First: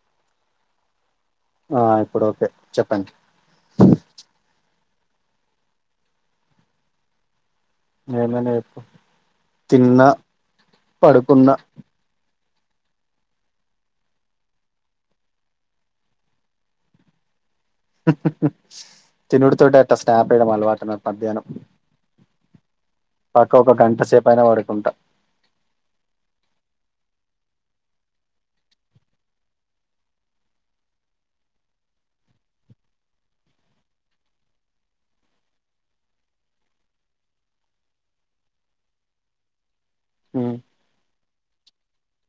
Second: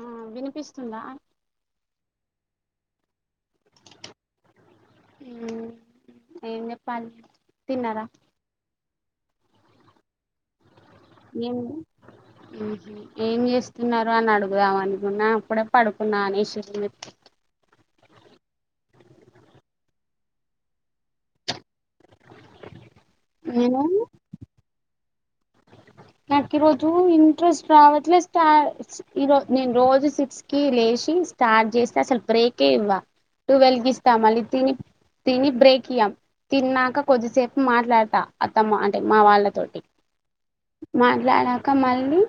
ఆ వినిపిస్తుందా ఆ ఇప్పుడు ఓకే చెప్పండి ఉమ్ ఏం చెప్పాలి తిన్నారా ఏమైన చెప్పు తిన్నా పడుకున్నా ఆహ ఏం చేస్తున్నరు అని అడుగుదాం అనుకున్నా అప్పుడే పడుకున్నా అనేసిర్రు మీరు తినడు తోటే అట్ట స్నాప్ ఏయడం అలవాటు నాకు మధ్యాహ్నం పక్క ఒక నేను గంట సేపయినా పడుకుంటా నాకు ఈ రోజు ఇంట్రెస్ట్ రావట్లేదు స్ట ఈ నేను రోజు సిక్స్ కి లేషి స్టార్ట్ చేస్తే అసలు బ్రేకే ఇవ్వ టువెల్కి ఇస్తా మళ్ళీ తిని తిని బ్రేక్ ఇగ తిన్నాక కొద్దిసేపు మాట్లాడతా అత్తమ్మ అంటే మా వాళ్ళతోటి హ మాట్లాడాక మళ్ళీ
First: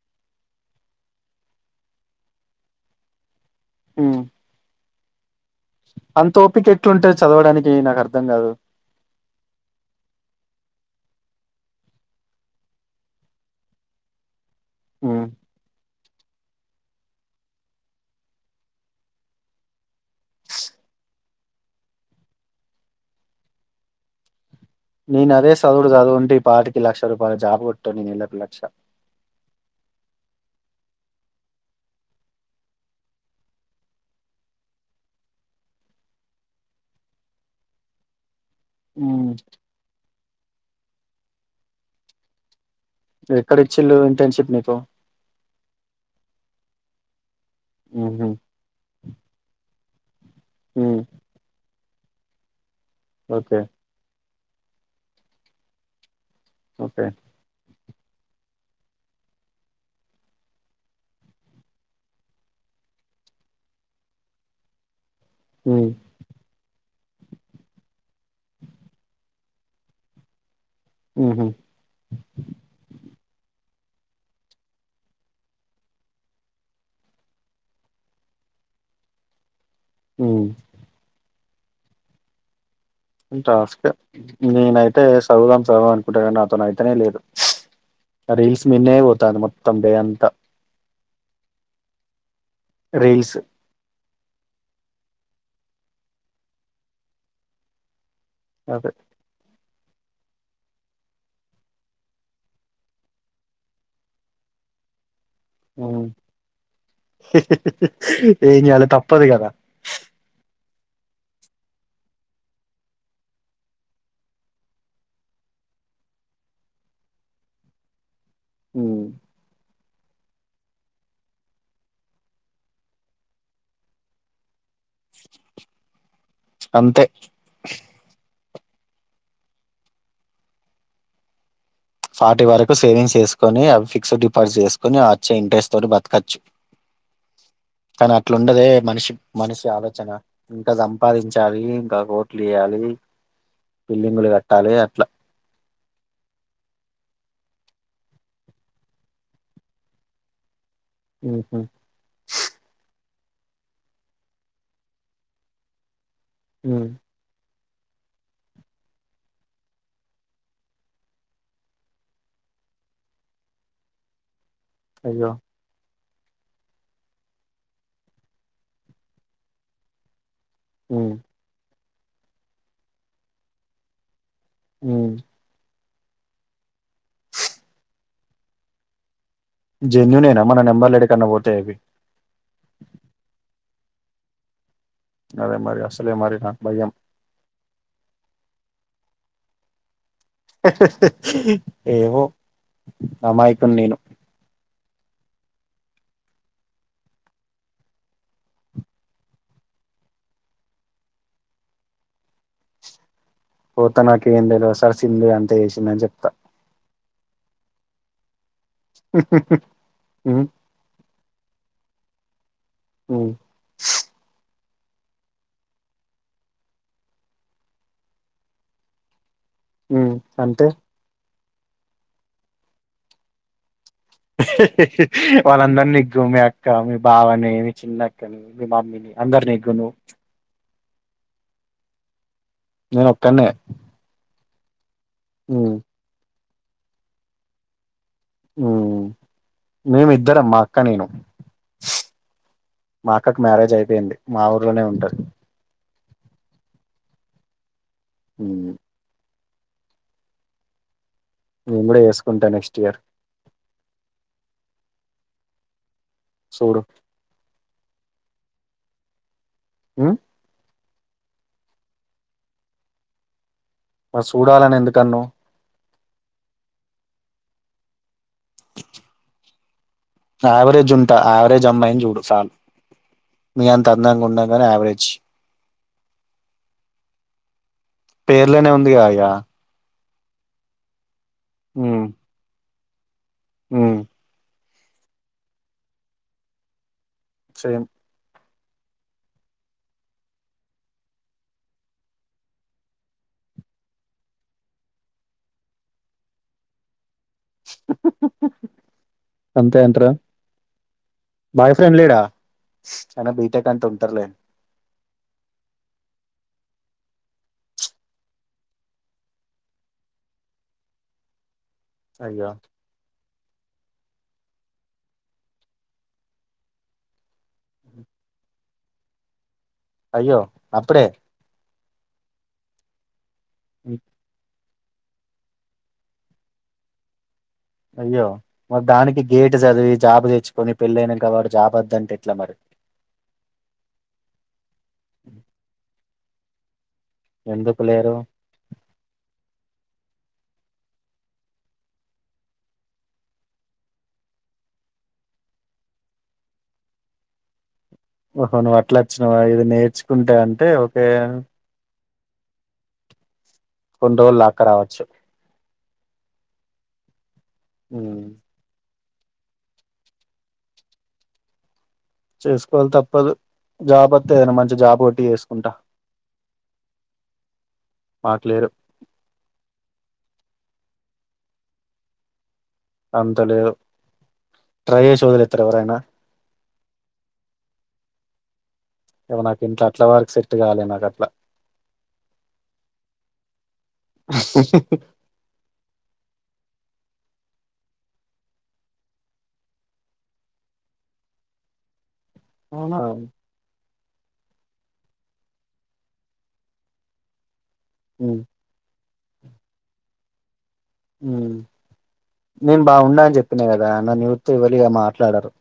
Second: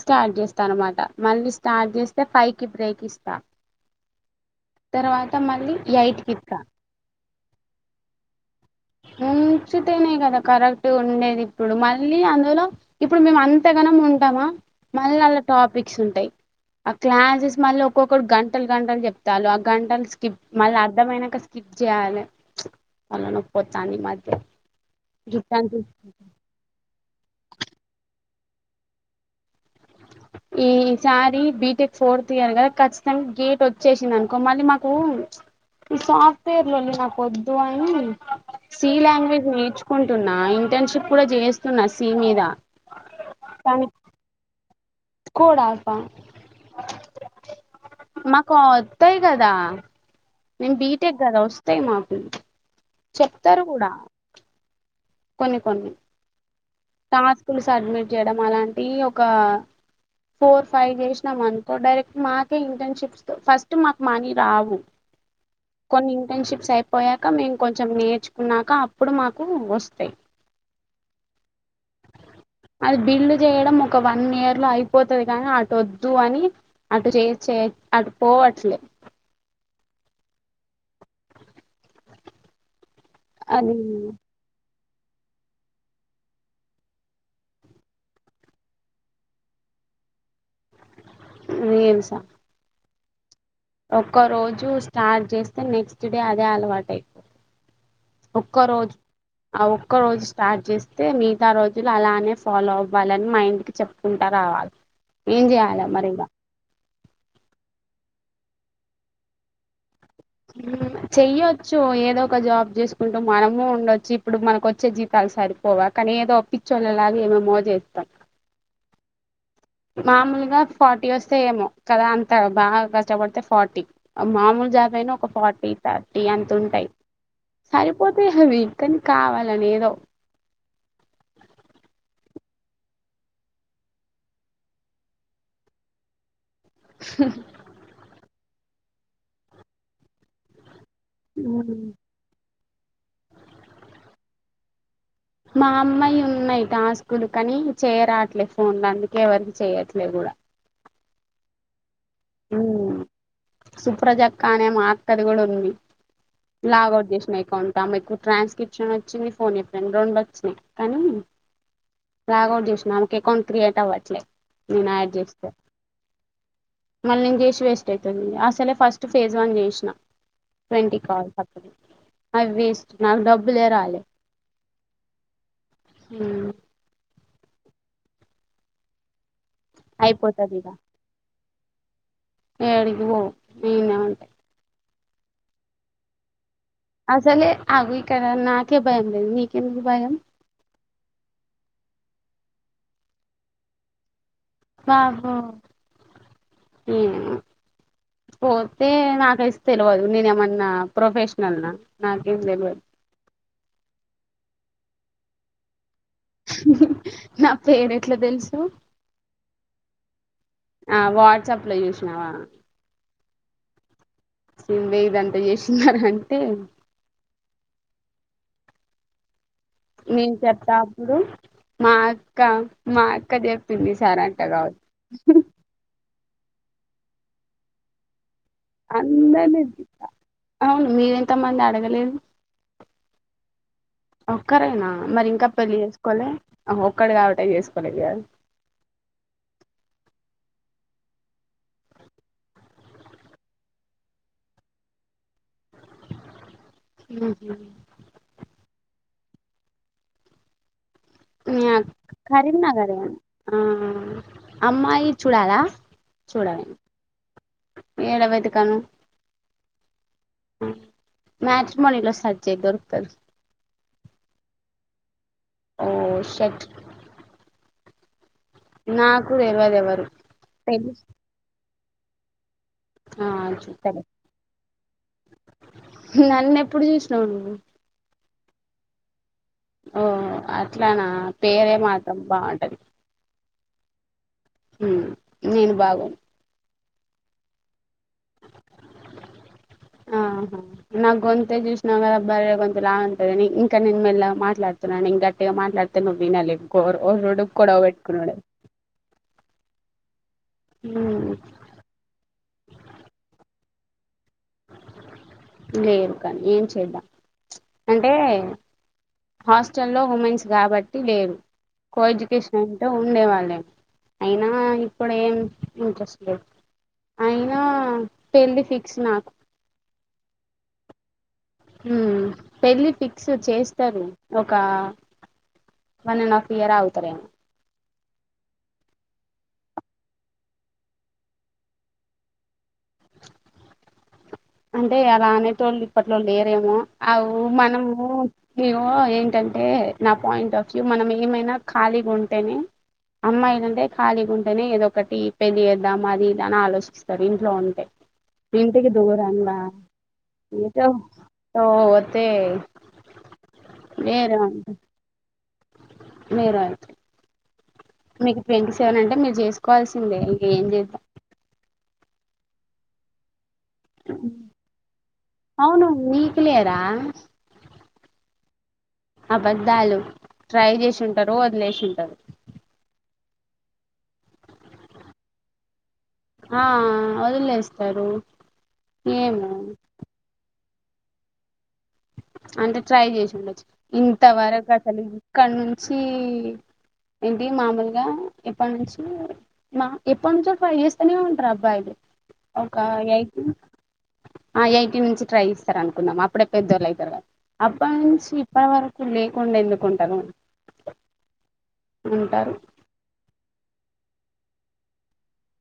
స్టార్ట్ చేస్తా అన్నమాట మళ్ళ స్టార్ట్ చేస్తే ఫైవ్ కి బ్రేక్ ఇస్తా ఉ తర్వాత మళ్లీ ఎయిట్ కిత్త ఎట్లుంటది చదవడానికి నాకు అర్థం కాదు మంచి త్తేనే కదా కరెక్ట్గ ఉండేది ఇప్పుడు మళ్ళీ అందులో ఇప్పుడు మేము అంతగనం ఉంటమా మళ్ళీ ఉమ్. అల్లా టాపిక్స్ ఉంటాయి ఆ క్లాసెస్ మళ్ళీ ఒక్కొక్కడు గంటలు గంటలు చెప్తాళ్ళు ఆ గంటలు స్కిప్ మళ్ళీ అర్థమయినంక స్కిప్ చేయాలే తలనొప్పి ఒత్తాంది ఈమధ్య నేను అదే చదువుడు చదివి ఉంటే పాటికి లక్ష రూపాయల జాబ్ కొట్టేటోన్ని నెలకు లక్ష ఈసారి బీటెక్ ఫోర్త్ ఇయర్ కదా ఖచ్చితంగా గేట్ వచ్చేసింది అనుకో మళ్ళీ మాకు ఈ సాఫ్ట్వేర్లన్ని నాకొద్దు అని సి ఉమ్. లాంగ్వేజ్ నేర్చుకుంటున్నా ఇంటర్న్షిప్ కూడా చేస్తున్నా సి మీద కానీ ఎక్కడిచ్చిళ్ళు ఇంటర్న్షిప్ నీకు కోడ్ ఆల్ఫా ఉహు, మాకు వస్తయి కదా నేను ఉమ్, బీటెక్ కదా వస్తయి మాకు ఓకే చెప్తరు కూడా కొన్ని కొన్ని ఓకే టాస్కులు సబ్మిట్ చేయడం అలాంటి ఒక ఫోర్ ఫైవ్ చేసినం అనుకో డైరెక్ట్ మాకే ఇంటర్న్షిప్స్ ఫస్ట్ మాకు మనీ రావు ఉమ్, కొన్ని ఇంటర్న్షిప్స్ అయి పోయాక మేము కొంచెం నేర్చుకున్నాక అప్పుడు మాకు వస్తాయి ఉహు అది బిల్డ్ చేయడం ఒక వన్ ఇయర్ లో అయిపోతది కానీ అటోద్దు అని అటు చేయచ్చ అటు పోవచ్చు లే అ అది టాస్క నేనైతే చదువుదాం చదువుదాం అనుకుంటానీ కానీ నాతోను అయితేనే లేదు రీల్స్ మీినే పోతంది మొత్తం డే అంత ఏమిసా రీల్స్ ఒక్క రోజు స్టార్ట్ చేస్తే నెక్స్ట్ డే అదే అలవాటు అయిపోతుంది అదే ఒక్కరోజు అవు ఒక్క రోజు స్టార్ట్ చేస్తే మిగతా రోజులు అలానే ఫాలో అవ్వాలని మైండ్ కి చెప్పుకుంటా రావాలి ఏం చేయాలా మరి ఏమి ఇగ చేయాలి తప్పదు కదా చెయ్యొచ్చు ఏదో ఒక జాబ్ చేసుకుంటూ మనము ఉండొచ్చు ఇప్పుడు మనకు వచ్చే జీతాలు సరిపోవా కానీ ఏదో పిచ్చొల్ల లాగా ఏమేమో చేస్తాం హు మామూలుగా ఫార్టీ వస్తే ఏమో కదా అంత బాగా కష్టపడితే ఫార్టీ మామూలుగా జాబయినా ఒక ఫార్టీ థర్టీ అంత ఉంటాయి అంతే సరిపోతే అవి కానీ కావాలని ఏదో పాార్టి వరకు సేవింగ్స్ చేసుకొని అవి ఫిక్స్డ్ డిపాజిట్ చేసుకొని వచ్చే ఇంట్రెస్ట్ తోటి బతకచ్చు [unintelligible] ఇట్లాండదే మనిషి మనిషి ఆలోచన ఇంకా సం పాదించాలి ఉమ్ ఇంకా కోట్లు వేయాలి బిల్డింగులు కట్టాలి అట్లా మా అమ్మ యి ఉన్నాయి టాస్కుల్ కానీ చేయరాట్లేదు ఫోన్లో అందుకే ఎవరికి చేయట్లేదు కూడా ఉహు ఉ సుప్రజక్క అనే మాక్కది కూడా ఉంది ఉమ్, లాగ్ ఔట్ చేసినా అకౌంట్ ఆమెకు ట్రాన్స్క్రిప్షన్ వచ్చింది ఫోన్ ఏ ఫ్రెండ్ రెండు వచ్చినాయి కానీ లాగౌట్ చేసిన ఆమెకు అకౌంట్ క్రియేట్ అవ్వట్లే నేను యాడ్ అయ్యో చేస్తే మళ్ళీ నేను చేసి వేస్ట్ అవుతది అసలే ఫస్ట్ ఫేజ్ వన్ చేసినా ట్వంటీ ఉమ్, కాల్స్ అప్పుడే అవి వేస్ట్ నాకు డబ్బులే రాలే హు హు జెన్యూన్ ఏ నా అయిపోతది మన ఇక నెంబర్ లేెడకన్నా పోతే అవి ఏడికి [unintelligible] అరే మరి అస్సలే మరి కా అసలే అగ ఇక్కడ నాకే భయంం లేదు మీకెందుకు భయం ఏవో అమాయకు నేను వాహో ఏ పోతే నాకే తెల్వదు నేను ఏమన్నా ప్రొఫెషనల్ నా నాకేం తెల్వదు పోత నాకు ఏం తెల్వదు సార్ సింధు ఏ అంతా చేసింది సార్ అని చెప్తా నా పేరు ఎట్లా తెలుసు [unintelligible] ఊ వాట్సప్ లో చూసినావా హు సిందే ఇదంతా చేసినారు అంటే హ్మ్ నేను అంటే చెప్తా అప్పుడు మా అక్క మా అక్క చెప్ వాళ్ళందరు నిగ్గు మీ అక్క మీ బావనే మీ చిన్నక్క నీ మమ్మీని అందరిని నిగ్గు నువ్వు మీరు ఎంత మంది అడగలేదు నిన్నొక్కన్నే ఒక్కరేనా మరి ఇంకా పెళ్ళి చేసుకోలేి ఒక్కడు కాబట్టి చేసుకోలేదు ఉ మేమిద్దరమ్ మా అక్క నేను మా అక్కకి మ్యారేజ్ అయిపోయింది మా ఊర్లోనే ఉంటారు ఉ హ ఆ నేను కూడా చేసుకుంటా నెక్స్ట్ ఇయర్ కరీంనగర్ే ఆ అమ్మాయి చూడాలా చూడాలి చూడు ఏడవైతే కాను ఆ మచ్ మనీలో సజజయి దొరుకదు మ చూడాలని ఎందుకన్ను ఓ షట్ నా కూడాడ ఇల్వద ఎవరు యావరేజ్ తెలు ఉంటా యావరేజ్ అమ్మాయిని చూడు చాలు ఆ మ అంత చూస్తలే అందంగా ఉన్నాం కానీ యావరేజ్ నన్ను ఎప్పుడు చూసినావు పేర్లోనే ఉందిగా అక ఓ అట్లానా పేరే మాత్రం బాగుంటది ఆ నేను బాగను నిశయం ఆహా నాకు గొంత చూసిన కదా బర కొంత లాగా ఉంటందిని ఇంకా నేను మెల్ల మాట్లాడుతున్నాను ఇంకా టిగా మాట్లాడుతానువనాలిడు కూడాొడవ పెట్టుకున్నాడు అంత అంత బాయ్ ఫ్రెండ్ లేలీడా బ ే కంట ఉంటలే లేదు కానీ ఏం చేద్దాం అంటే హాస్టల్లో ఉమెన్స్ కాబట్టి లేరు కో అయ్యో ఎడ్యుకేషన్ంటో ఉండే వాళ్ళే అయినా ఇప్పుడ ఏం ఇంట్రెస్ట్ లేదు అయినా పెళ్ళి ఫిక్స్ నాకు అయ్యో అప్పుడే పెళ్ళి ఫిక్స్ చేస్తారు ఒక వన్ అండ్ హాఫ్ ఇయర్ అవుతారేమో అయ్యో మరి దానికి గేటు చదివి జాబ్ు తెచ్చుకొని పెళ్ళయినా కా వాడు జాబ్ వద్దంటే ఎట్లా మరి అంటే అలా అనేటోళ్ళు ఇప్పట్లో లేరేమో అవు ఎందుకు మనము లేరు నము ఏంటంటే నా పాయింట్ ఆఫ్ వ్యూ మనం ఏమైనా ఖాళీగా ఉంటేనే అమ్మాయిలంటే ఖాళీగా ఉంటేనే ఏదో ఒకటి పెళ్ళ వేద్దామా అది ఇదా అని ఆలోచిస్తారు ఇంట్లో ఉంటే ఓహో నువ్వు ఇంటికి అట్లా వచ్చినవా దూరంగా ఇది నేర్చుకుంటే అంటే ఏదో ఒకఓే సో పోతే కొన్ని రోజులు లాక్క రావచ్చు నేరయతే ఉమ్, మీకు ట్వంటీ సెవెన్ అంటే మీరు చేసుకోవాల్సిందే ఇంక ఏం చేద్దా చేసుకోవాలి తప్పదు జాబ్ వస్తా ఏదనా మంచి జాబ్ కొట్టి చేసుకుంటా అవును మీకు లేరా మాట్లేరు అబద్ధాలు ట్రై చేసింటారు వదిలేసింటారు అంత లే ట్రై చేసి వదులే ఇత్ర ఎవరయినా ఆ వదిలేస్తారు ఇవ ఏమో నాకు ఇంట్ అట్లా వరకు సెట్ కవాలి నాకు అట్లా అంటే ట్రై చేసిండచ్చు ఇంతవరకు అసలు ఇక్కడ నుంచి ఏంటి మామూలుగా ఎప్పటి నుంచి మా ఎప్పటి నుంచో ఫైవ్ చేస్తనే ఉంటారు అబ్బాయిలు ఒక అవునా ఉమ్, ఎయిటీ ఎయిటీ నుంచి ట్రై ఇస్తార అనుకుందాం అప్పుడ పెద్దోళ్ళు అయితారు కదా అప్పటి నుంచి ఇప్పటి వరకు లేకుండా ఎందుకుంటారు ఉంటారు నేను బాగుండ అని చెప్పినా కదా నన్ను చుతే ఏవ్వరిగా మాట్లాడరు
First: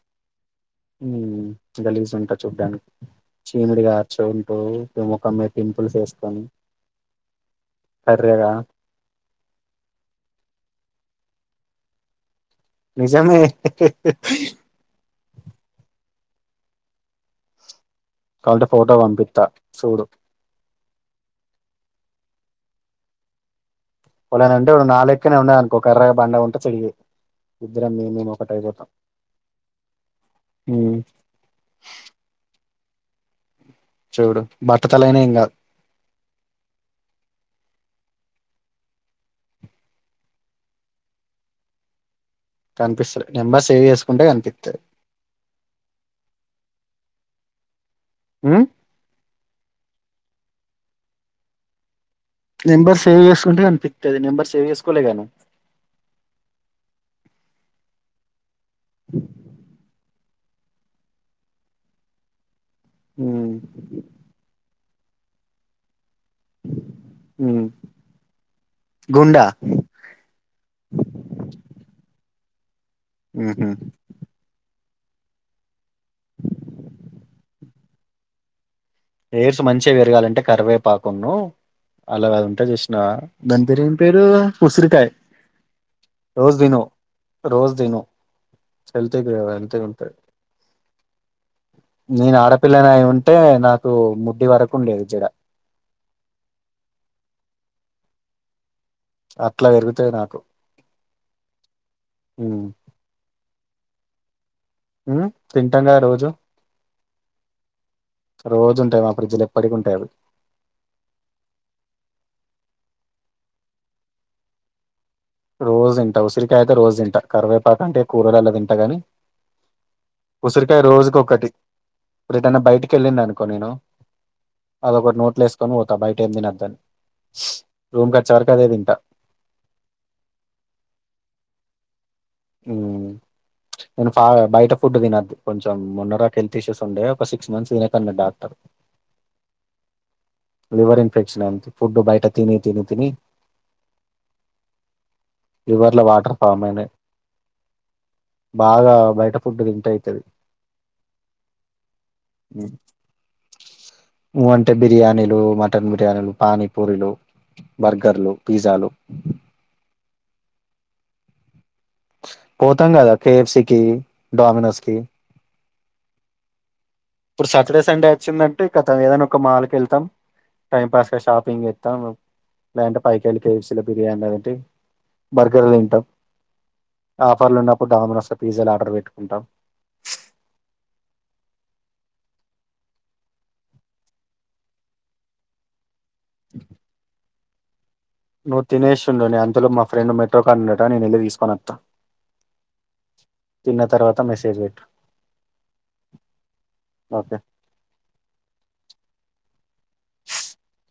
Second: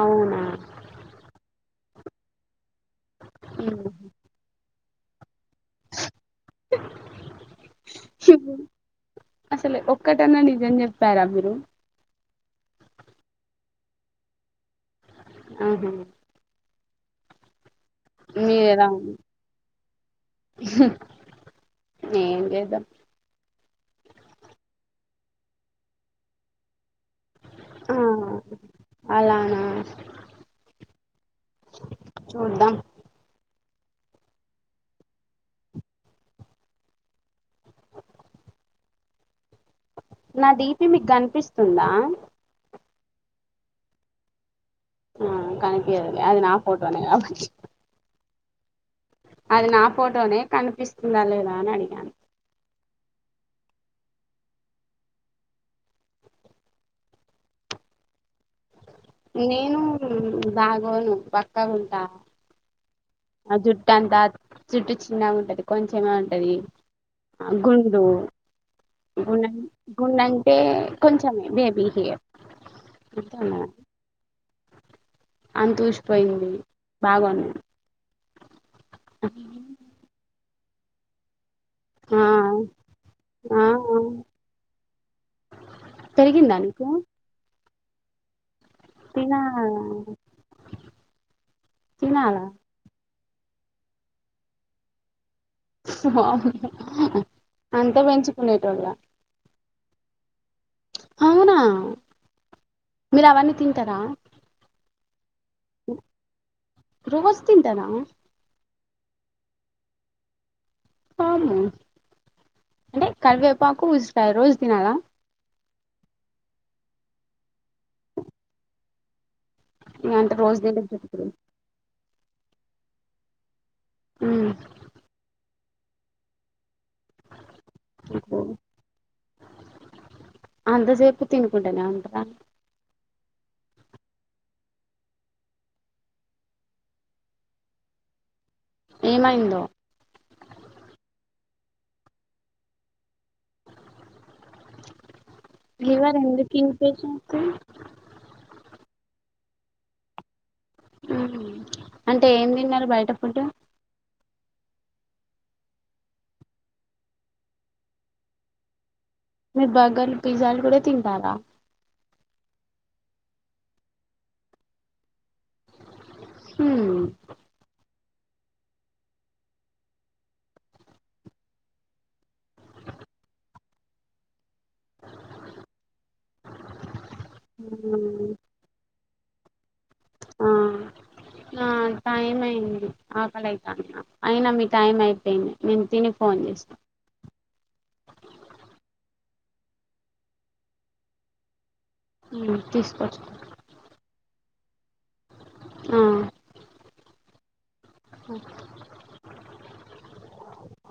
అవునా గలిసి ఉంటా చూడనికి ఉమ్. చీమీడిగారుచి ఉంటూ ముఖం పింపుల్స్ వేసుకొని కర్రెగా అసలు ఒక్కటన్నా నిజం చెప్పారా మీరు నిజామే ఆహ కావాలంటే మీరేలా ఫోటో ఉన్న పంపిత్తా చూడు ఏం లేదుా ఒకడు ఉంటాడు అంటే నాలేక్కనే ఉన్నాడు అనుకో కర్రగా బండగా [unintelligible] ఇద్దరం ఆ మేము మేము ఒకటయిపోతాం అలానా అవున చూడు బట్టతలయిన ఏం కాదు నా డి పి మీకు కనిపిస్తుందా కనిపిస్తలే నెంబర్ సేవ్ చేసుకుంటే కనిపిస్తది ఆ కనిపియా అది నా ఫోటో నే కాబట్టి హ్మ్ అది నా ఫోటోనే కనిపిస్తుందా లేదా అని అడిగాను నెంబర్ సేవ్ చేసుకుంటే కనిపిస్తారు నెంబర్ సేవ్ చేసుకోలే క నువ్వు నేను బాగోను బక్కగా ఉంటా ఉమ్ ఆ జుట్టు అంతా జుట్టు చిన్నగా ఉంటది కొంచెం కొంచెమే ఉంటది ఉమ్ గుడు గు గుండా గుండ అంటే కొంచెమే బేబీ హెయిర్ హూ హు అంతూసిపోయింది బాగున్నా ఎయిర్స్ మంచిగా పేరగాలంటే కరివేపాకున్ను ఆ అలాది ఉంటా చిసినవ ఆ దాని పేరు ఏం పేరు ఉసిరికాయ పెరిగిందా నీకు తుని తినా [unintelligible] నేను తినాలా ఆడపిల్లనాయి ఉంటె టే నాకు ముడ్డి వరకుండేది జడ అంతా పెంచుకునేతొడివ అట్లా పెరుగుతది నాకు అవునా ఉమ్ మీరు అవన్నీ తింటారా తింటాంగా రోజు రోజు తింటారా రోజు మా ఫ్రిడ్జిలు ఎప్పటికి ఉంటయి అవి ఆవున అంటే కల్వేపాకు ఉసిరికాయ రోజు తినాలా రోజు తింట ఉసిరికాయ అయితే రోజు తింట కరివేపాకు అంటే కూరలల్ తింట గాని ఇగ అంత రోజు ఉసిరికాయ తింటే జుట్టు పెరుగు రోజుకొకటి ఇప్పుడెటన్న బయటికి వెళ్ళినా అనుకో నేను అదొటి నోట్లు వేసుకొని పోతా బయట ఏమి తనద్దని రూమ్ కాచే మ్మ్ వరకదేదింట అందసేపు తికుంటనే ఉంటారా హ్మ్ నేను ఫ బయట ఫుడ్ తినద్దు కొంచెం మొన్నదాక హెల్త్ ఇష్యూస్ ఉండే ఒక సిక్స్ మంత్స్ తినేకు అన్నాడు డాక్టర్ ఏమైందో లివర్ ఇన్ఫెక్షన్ అంత ఫుడ్ బయట తిని తని తిని లివర్ల లివర్ వాటర్ ఎందుకు ఫాం అయినాయి ఇన్ఫెక్షన్ వస్తది బాగా బయట ఫుడ్ తింటె అయితది అంటే ఏం తిన్నరు బయట ఫుడ్ నువ్వు అంటే బిర్యానీలు, మటన్ బిర్యానీలు, పానీపూరిలు, బర్గర్లు, పిజ్జాలు మీరు బర్గర్లు, పిజ్జాలు కూడా తింటారా. పోతాం కదా కేఎఫ్సికి, డామినోస్ కి. హ్ ఇప్పుడు సాటర్డే సండే అచ్చిందంటే కతం ఏదన్నా ఒక మాల్కి వెళ్తం. టైం పాస్ గా షాపింగ్ చేస్తాం లేదంటే పైకెళ్ళి కేఎఫ్సీల బిర్యానీ అదేంటి బర్గర్లు తింటం. ఆఫర్లు ఉన్నప్పుడు డామినోస్లా పిజ్జాలు ఆర్డర్ పెట్టు కుంటాం. ఆ ఆ టైం అయింది ఆకలయితాంది నాకు. అయినా మీ టైం అయిపోయింది. నేను తిని ఫోన్ చేస్తా. నువ్వు తినేసి ఉండు నేను అంతలోపు మా ఫ్రెండ్ మెట్రో కాడ ఉండట నేను వెళ్లి తీసుకొని అత్తా. హ్ తీసుకచ్చుకో. ఫేవరేట్ ఆ ఇంకా అ